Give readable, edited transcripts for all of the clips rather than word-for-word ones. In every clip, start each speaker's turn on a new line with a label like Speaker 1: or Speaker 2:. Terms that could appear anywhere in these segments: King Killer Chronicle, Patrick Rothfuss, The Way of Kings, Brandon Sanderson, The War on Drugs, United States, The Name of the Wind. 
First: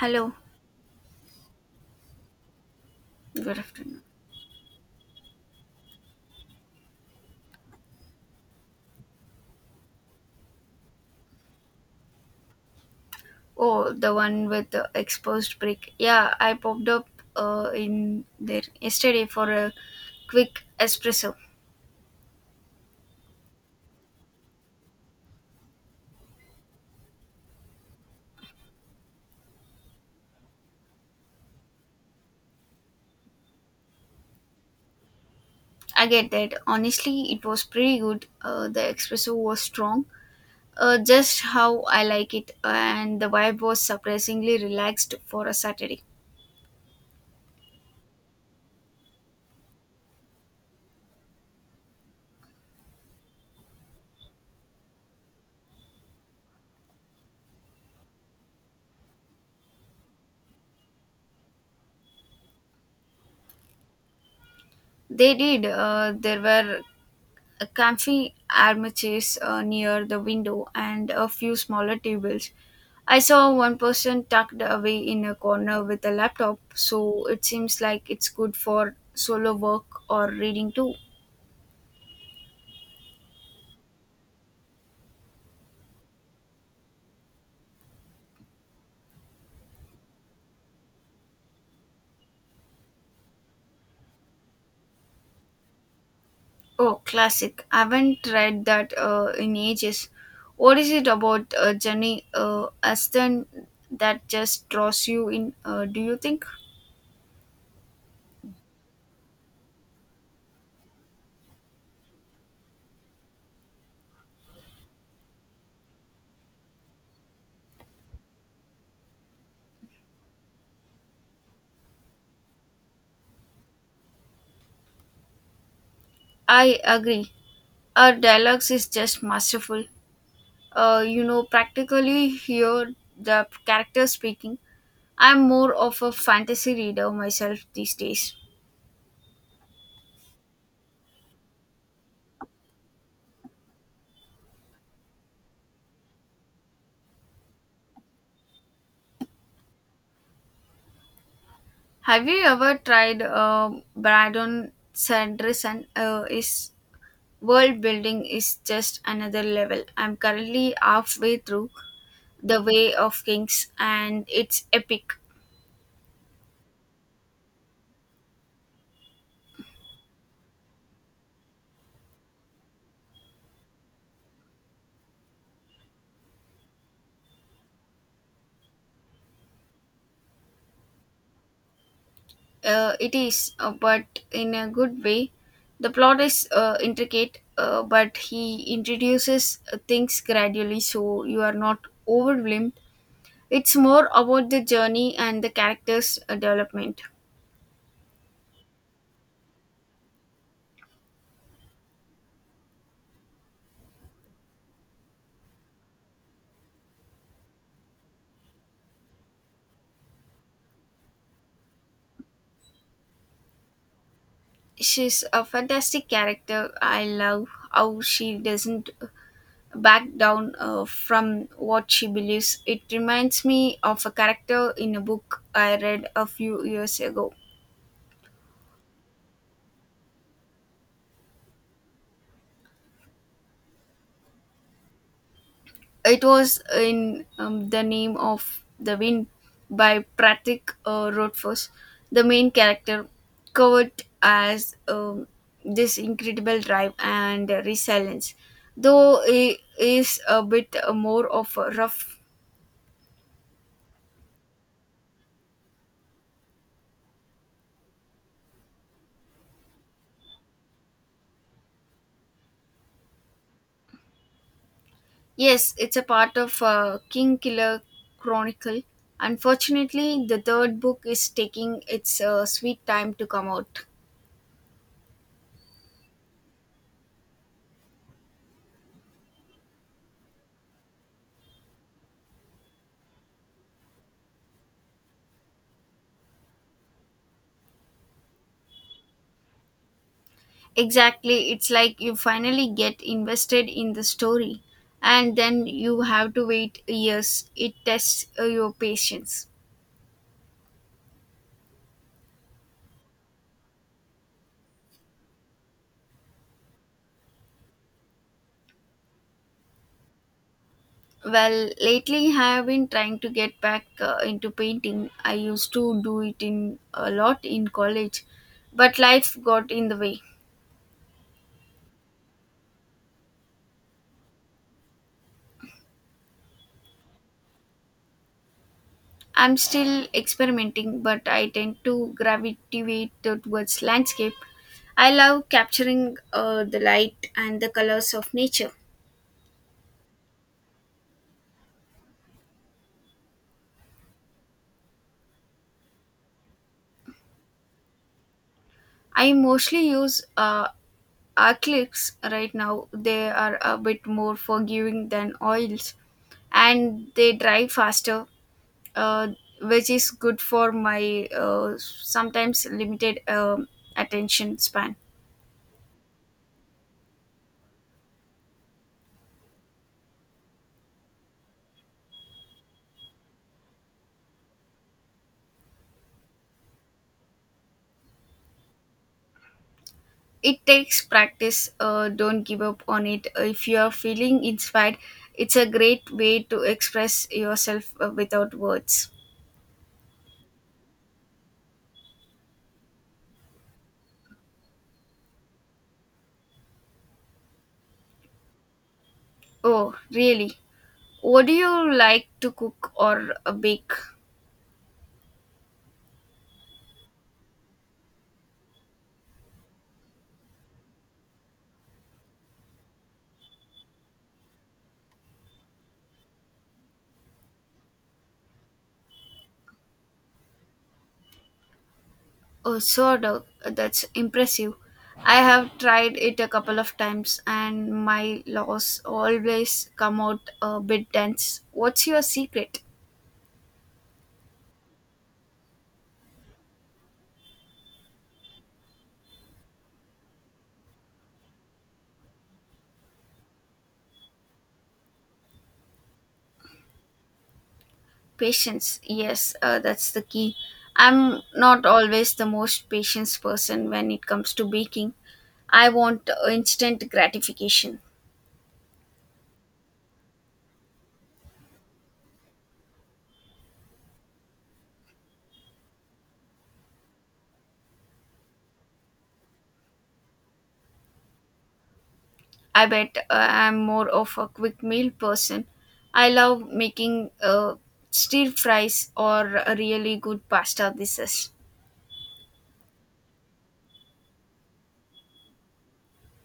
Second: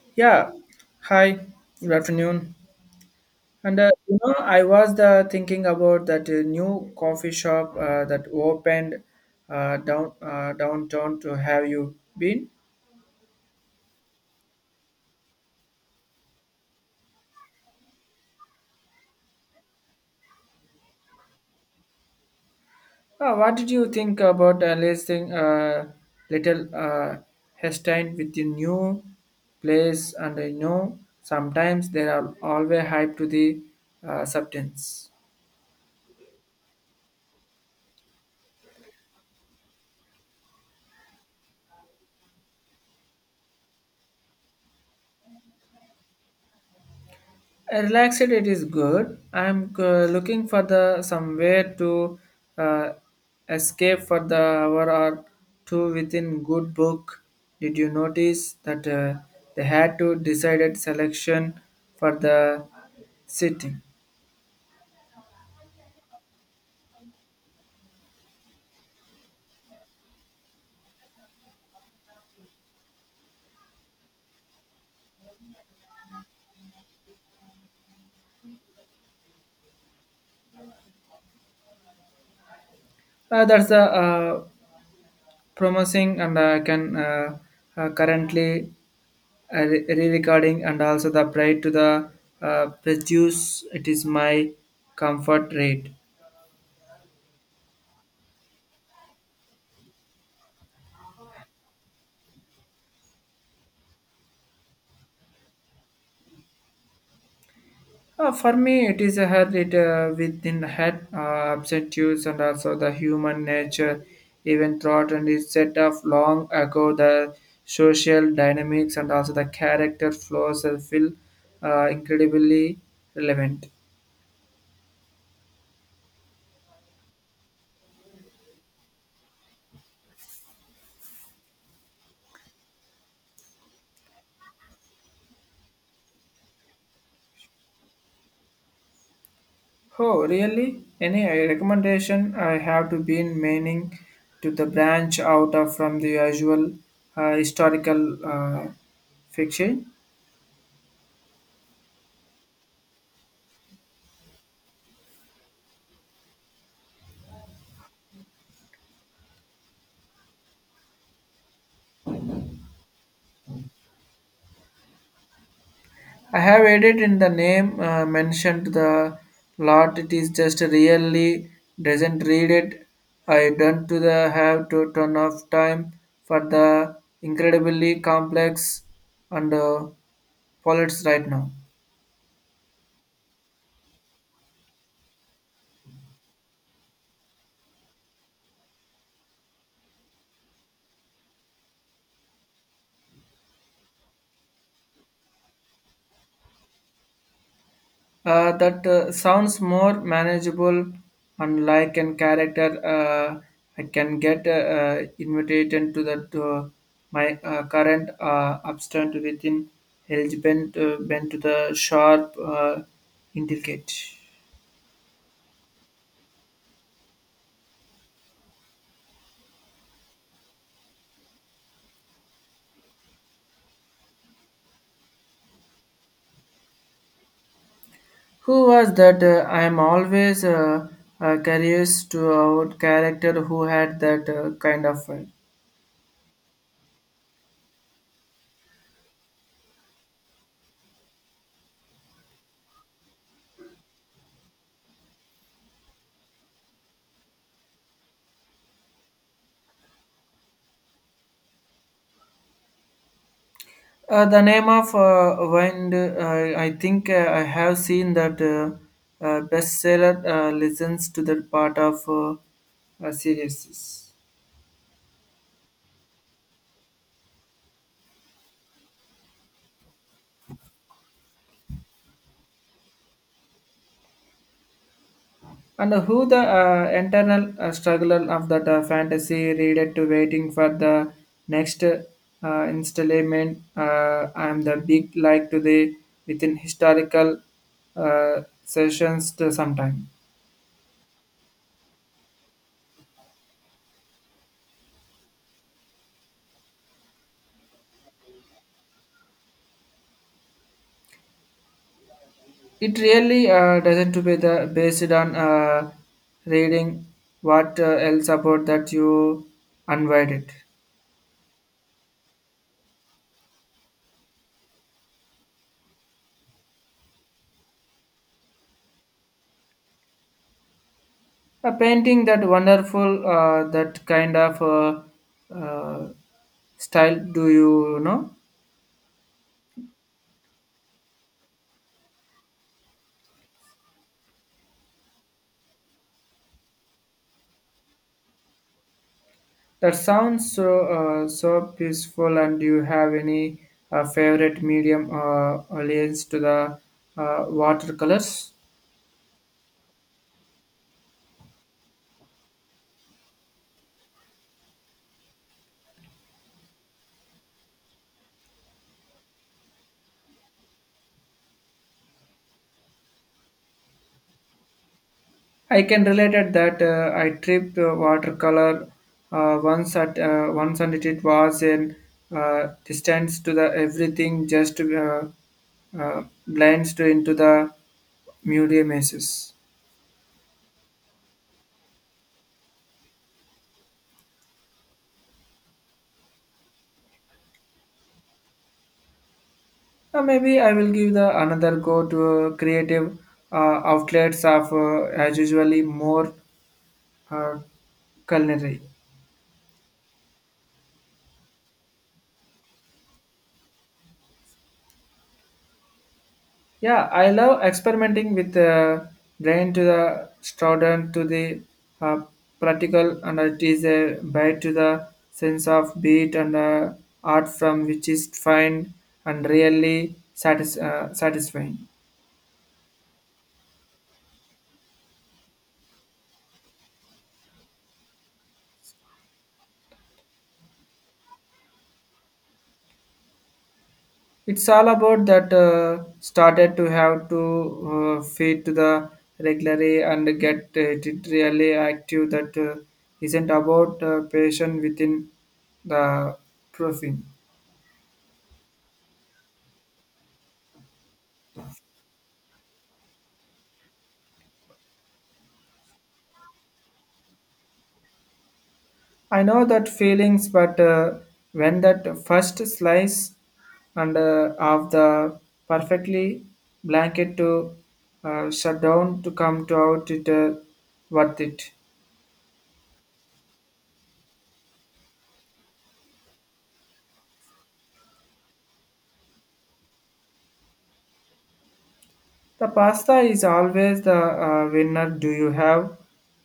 Speaker 1: Hello,
Speaker 2: Yeah. Hi. Good afternoon.
Speaker 1: good
Speaker 2: And
Speaker 1: afternoon.
Speaker 2: I was thinking about that new coffee shop that opened down downtown. To have you been?
Speaker 1: Oh, the one with the exposed brick. Yeah, I popped up in there yesterday for a quick espresso.
Speaker 2: What did you think about listing little Hestein with the new place? And I know sometimes there are always hype to the substance.
Speaker 1: I get that. Honestly, it was pretty good. The espresso was strong, just how I like it, and the vibe was surprisingly relaxed for a Saturday.
Speaker 2: Relaxed, it is good. I'm looking for the somewhere to uh, escape for the hour or two within good book. Did you notice that they had to decided selection for the sitting?
Speaker 1: They did. There were A comfy armchairs near the window and a few smaller tables. I saw one person tucked away in a corner with a laptop, so it seems like it's good for solo work or reading too.
Speaker 2: That's the promising, and I can currently re-recording and also the pride to the produce. It is my comfort rate.
Speaker 1: Oh, classic. I haven't read that in ages. What is it about Jenny Aston that just draws you in, do you think?
Speaker 2: For me, it is a habit within the head, objectives, and also the human nature, even thought, and is set off long ago. The social dynamics and also the character flaws feel incredibly relevant.
Speaker 1: I agree. Her dialogues is just masterful. Practically hear the characters speaking. I'm more of a fantasy reader myself these days.
Speaker 2: Oh, really? Any recommendation? I have to be in meaning to the branch out of from the usual historical fiction.
Speaker 1: Have you ever tried Brandon Sanderson? His world building is just another level. I'm currently halfway through The Way of Kings, and it's epic.
Speaker 2: I have added in the name mentioned the lot. It is just really doesn't read it. I don't to the have to ton of time for the incredibly complex and poets right now.
Speaker 1: It is, but in a good way. The plot is intricate, but he introduces things gradually so you are not overwhelmed. It's more about the journey and the character's development.
Speaker 2: That sounds more manageable and like an character uh, I can get invited into the to my current abstent within eligible bent to the sharp indicate.
Speaker 1: She's a fantastic character. I love how she doesn't back down from what she believes. It reminds me of a character in a book I read a few years ago.
Speaker 2: Who was that? I am always curious to our character who had that kind of vibe.
Speaker 1: It was in The Name of the Wind by Patrick Rothfuss. The main character, Kurt, as this incredible drive and resilience, though he is a bit more of a rough.
Speaker 2: The name of wine, I think I have seen that bestseller listens to that part of series.
Speaker 1: Yes, it's a part of King Killer Chronicle. Unfortunately, the third book is taking its sweet time to come out.
Speaker 2: And who the internal struggler of that fantasy reader to waiting for the next installment? I am the big like today within historical sessions to sometime.
Speaker 1: Exactly, it's like you finally get invested in the story and then you have to wait years. It tests your patience.
Speaker 2: It really doesn't to be the based on reading what else about that you unwind it.
Speaker 1: Well, lately I have been trying to get back into painting. I used to do it in a lot in college, but life got in the way.
Speaker 2: A painting that wonderful that kind of uh, style do you know
Speaker 1: I'm still experimenting, but I tend to gravitate towards landscape. I love capturing the light and the colors of nature.
Speaker 2: that sounds so so peaceful and do you have any favorite medium alliance to the watercolors
Speaker 1: I mostly use Our clicks right now they are a bit more forgiving than oils, and they dry faster, uh, which is good for my sometimes limited attention span.
Speaker 2: I can relate at that. I tripped watercolor once at once, and it was in distance to the everything, just blends to into the museum messes.
Speaker 1: It takes practice. Don't give up on it. If you are feeling inspired, it's a great way to express yourself without words.
Speaker 2: Maybe I will give the another go to creative uh, outlets of as usually more uh, culinary.
Speaker 1: Oh, really? What do you like to cook or bake?
Speaker 2: Yeah, I love experimenting with the brain to the student to the uh, practical, and it is a bite to the sense of beat and art from which is fine and really satisfying.
Speaker 1: Oh, sort of. That's impressive. I have tried it a couple of times and my laws always come out a bit dense. What's your secret?
Speaker 2: It's all about that started to have to feed to the regularly and get it really active that isn't about patient within the profile.
Speaker 1: Patience. Yes, that's the key. I'm not always the most patient person when it comes to baking. I want instant gratification.
Speaker 2: I know that feelings, but when that first slice and of the perfectly blanket to shut down to come to out, it worth it.
Speaker 1: I bet I'm more of a quick meal person. I love making stir fries or a really good pasta dishes.
Speaker 2: The pasta is always the winner. Do you have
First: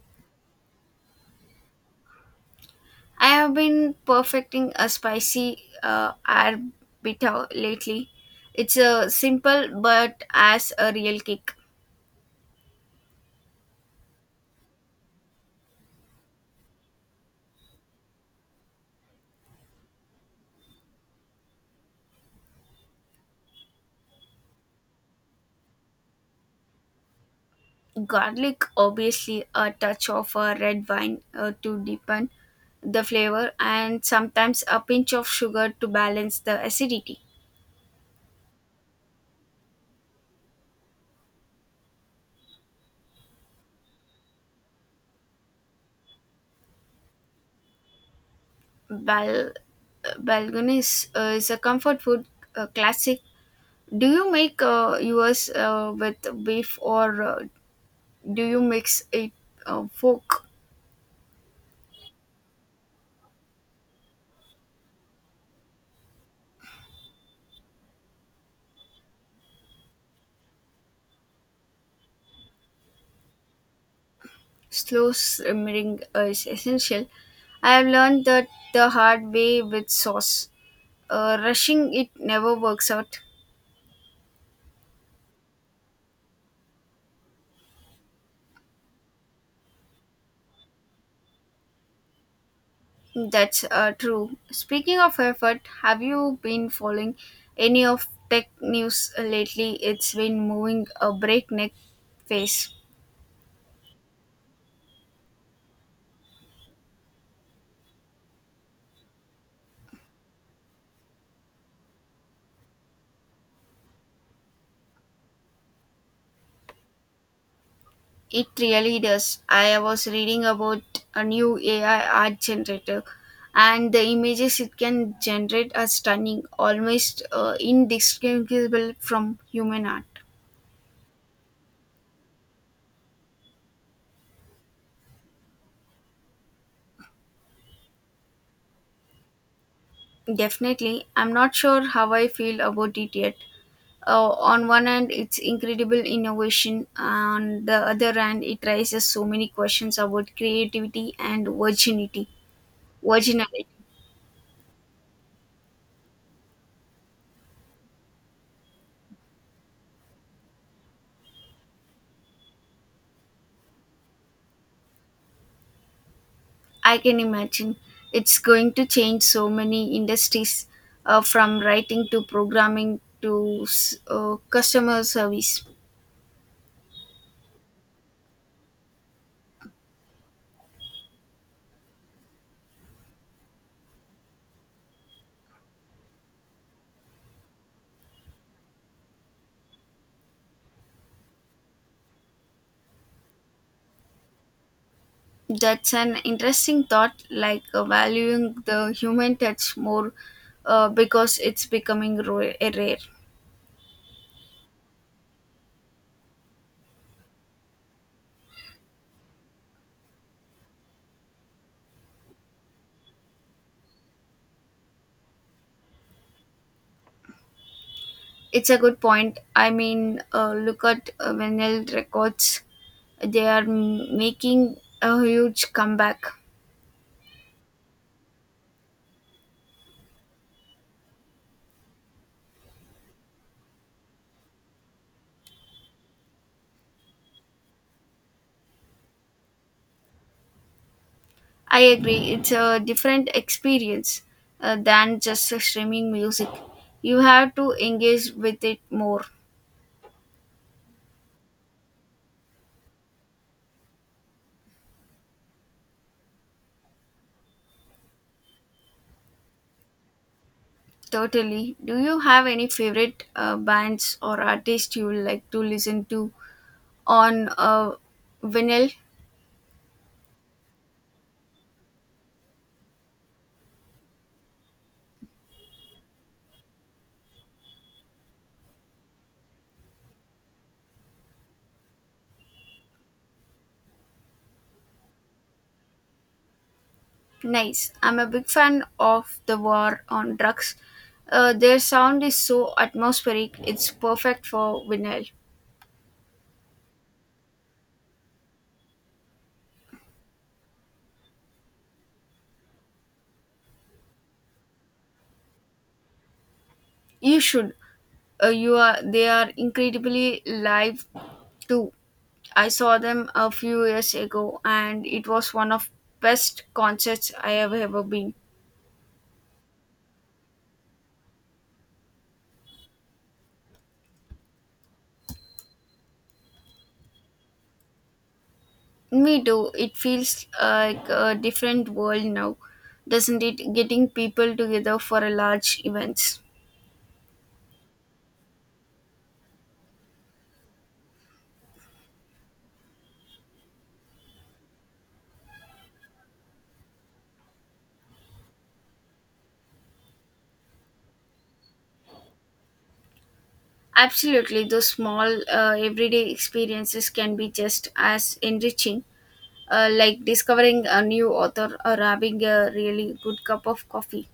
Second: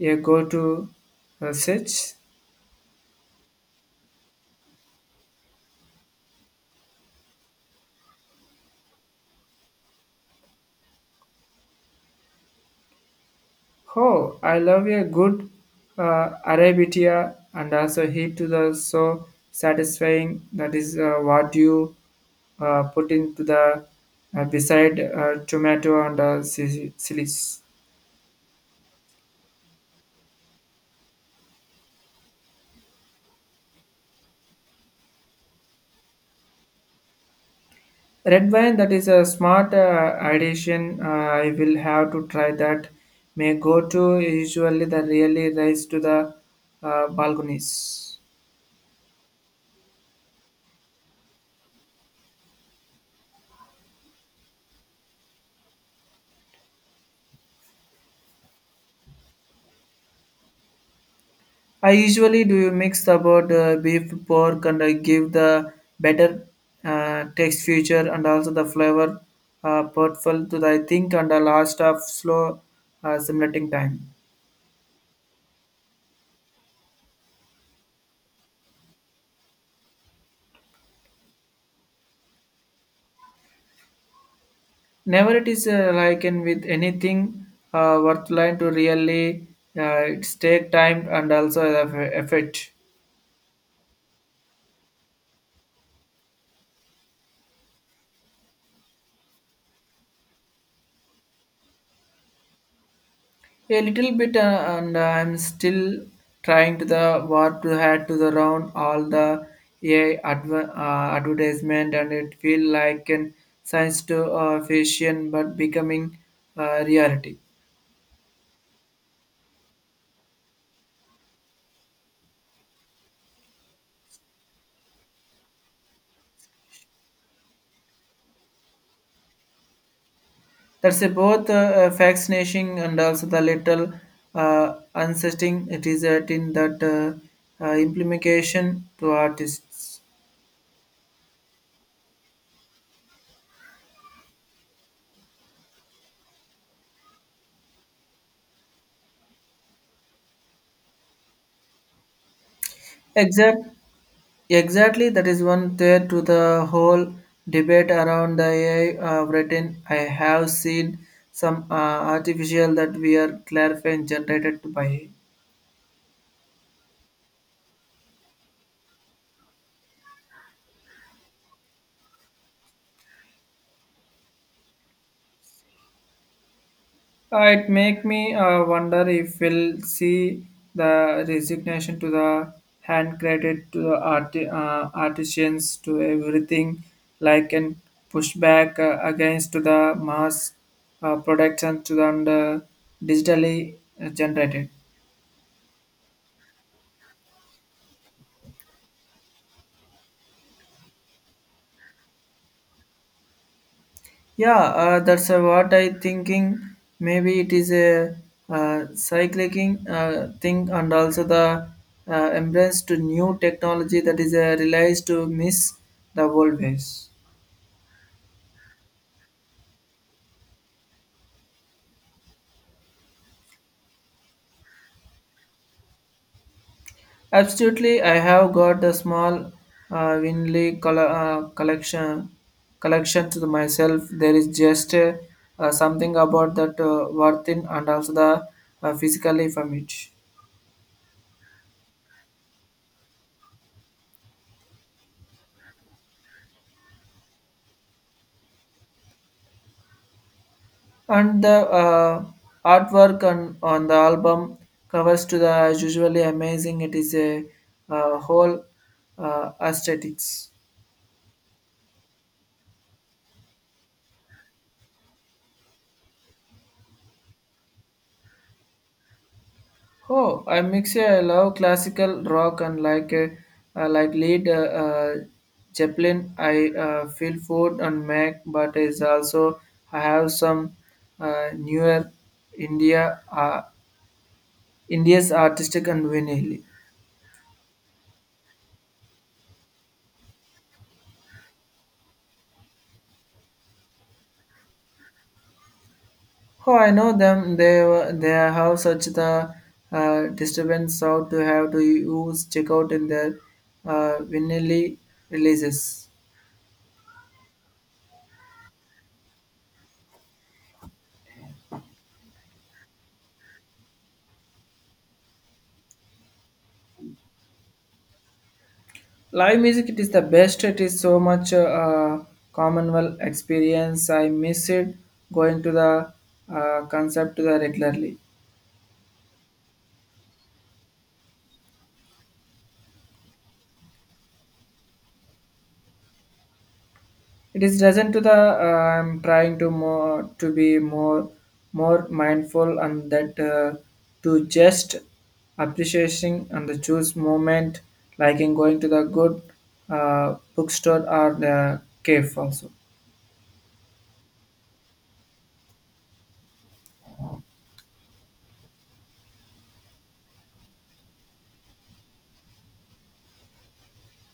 Speaker 2: a go-to such?
Speaker 1: I have been perfecting a spicy arbiter lately. It's a simple but as a real kick.
Speaker 2: Oh, I love a good Arabitia and also heat to the so satisfying. That is what you put into the beside tomato and chilies.
Speaker 1: Garlic, obviously, a touch of a red wine to deepen the flavor, and sometimes a pinch of sugar to balance the acidity.
Speaker 2: Red wine, that is a smart addition. I will have to try that. May go to usually the really rise to the balconies.
Speaker 1: Bal- Balgonis is a comfort food classic. Do you make yours with beef or do you mix it fork?
Speaker 2: I usually do mix about beef, pork, and I give the better text feature and also the flavor portfolio to the I think and the last of slow simulating time.
Speaker 1: Slow simmering is essential. I have learned that the hard way with sauce. Rushing it never works out.
Speaker 2: Never it is like in with anything worthwhile to really it's take time and also the effort.
Speaker 1: That's true. Speaking of effort, have you been following any of tech news lately? It's been moving a breakneck pace.
Speaker 2: A little bit, and I'm still trying to the what to head to the round all the AI advertisement, and it feel like an science to fiction, but becoming reality.
Speaker 1: It really does. I was reading about a new AI art generator, and the images it can generate are stunning, almost indistinguishable from human art.
Speaker 2: That's a both fascinating and also the little unsettling. It is that in that implication to artists.
Speaker 1: Definitely, I'm not sure how I feel about it yet. On one hand, it's incredible innovation, on the other hand, it raises so many questions about creativity and virginity.
Speaker 2: Exact.
Speaker 1: Virginality.
Speaker 2: Exactly, that is one thread to the whole debate around the AI written. I have seen some artificial that we are clarifying generated by AI.
Speaker 1: I can imagine it's going to change so many industries from writing to programming to customer service.
Speaker 2: It make me wonder if we'll see the resignation to the hand credit to the art, artisans to everything like an pushback against to the mass production to the and, digitally generated.
Speaker 1: That's an interesting thought, like valuing the human touch more because it's becoming rare.
Speaker 2: Yeah, that's what I thinking. Maybe it is a cycling thing, and also the embrace to new technology that is realized to miss the old ways.
Speaker 1: It's a good point. I mean, look at vinyl records, they are making a huge comeback.
Speaker 2: Absolutely, I have got the small winley collection to myself. There is just something about that worth in and also the physically from it.
Speaker 1: I agree. It's a different experience than just streaming music. You have to engage with it more.
Speaker 2: And the artwork on the album covers to the is usually amazing. It is a whole aesthetics.
Speaker 1: Totally. Do you have any favorite bands or artists you like to listen to on vinyl?
Speaker 2: Oh, I love classical rock and like lead Zeppelin. I feel food and Mac. But is also I have some newer India uh, India's artistic and vinyl.
Speaker 1: Nice. I'm a big fan of The War on Drugs. Their sound is so atmospheric. It's perfect for vinyl.
Speaker 2: Oh, I know them. They have such the disturbance out to have to use checkout in their vinyl releases.
Speaker 1: You should. You are. They are incredibly live too. I saw them a few years ago and it was one of best concerts I have ever been.
Speaker 2: Live music, it is the best. It is so much commonwealth experience. I miss it going to the concert to the regularly.
Speaker 1: Me too. It feels like a different world now, doesn't it? Getting people together for a large events.
Speaker 2: It is doesn't to the I'm trying to more to be more mindful and that to just appreciating and the choose moment like in going to the good bookstore or the cave also.
Speaker 1: Absolutely, those small everyday experiences can be just as enriching, like discovering a new author or having a really good cup of coffee.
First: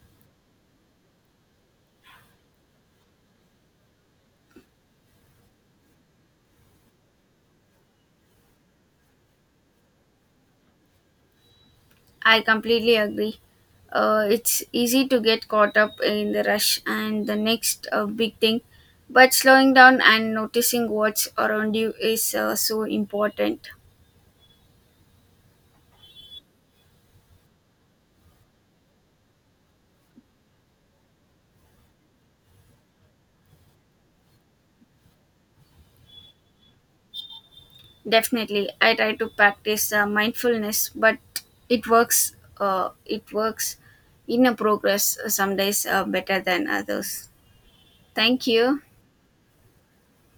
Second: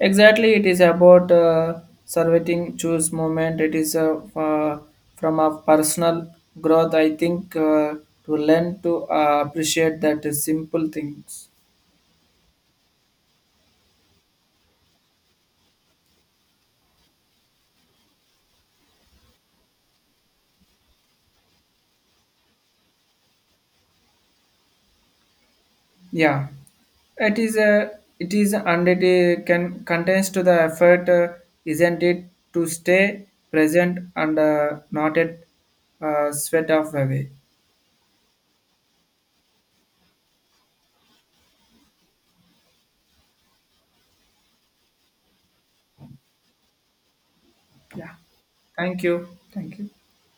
Speaker 2: Exactly, it is about surveying choose moment. It is from a personal growth. I think to learn to appreciate that simple things.
Speaker 1: I completely agree. It's easy to get caught up in the rush and the next big thing, but slowing down and noticing what's around you is so important.
Speaker 2: Yeah, it is a it is under the can contains to the effort, isn't it, to stay present and not at sweat off away.
Speaker 1: Definitely, I try to practice mindfulness, but it works. It works in a progress some days better than others.
Speaker 2: Yeah,
Speaker 1: Thank you.
Speaker 2: thank you,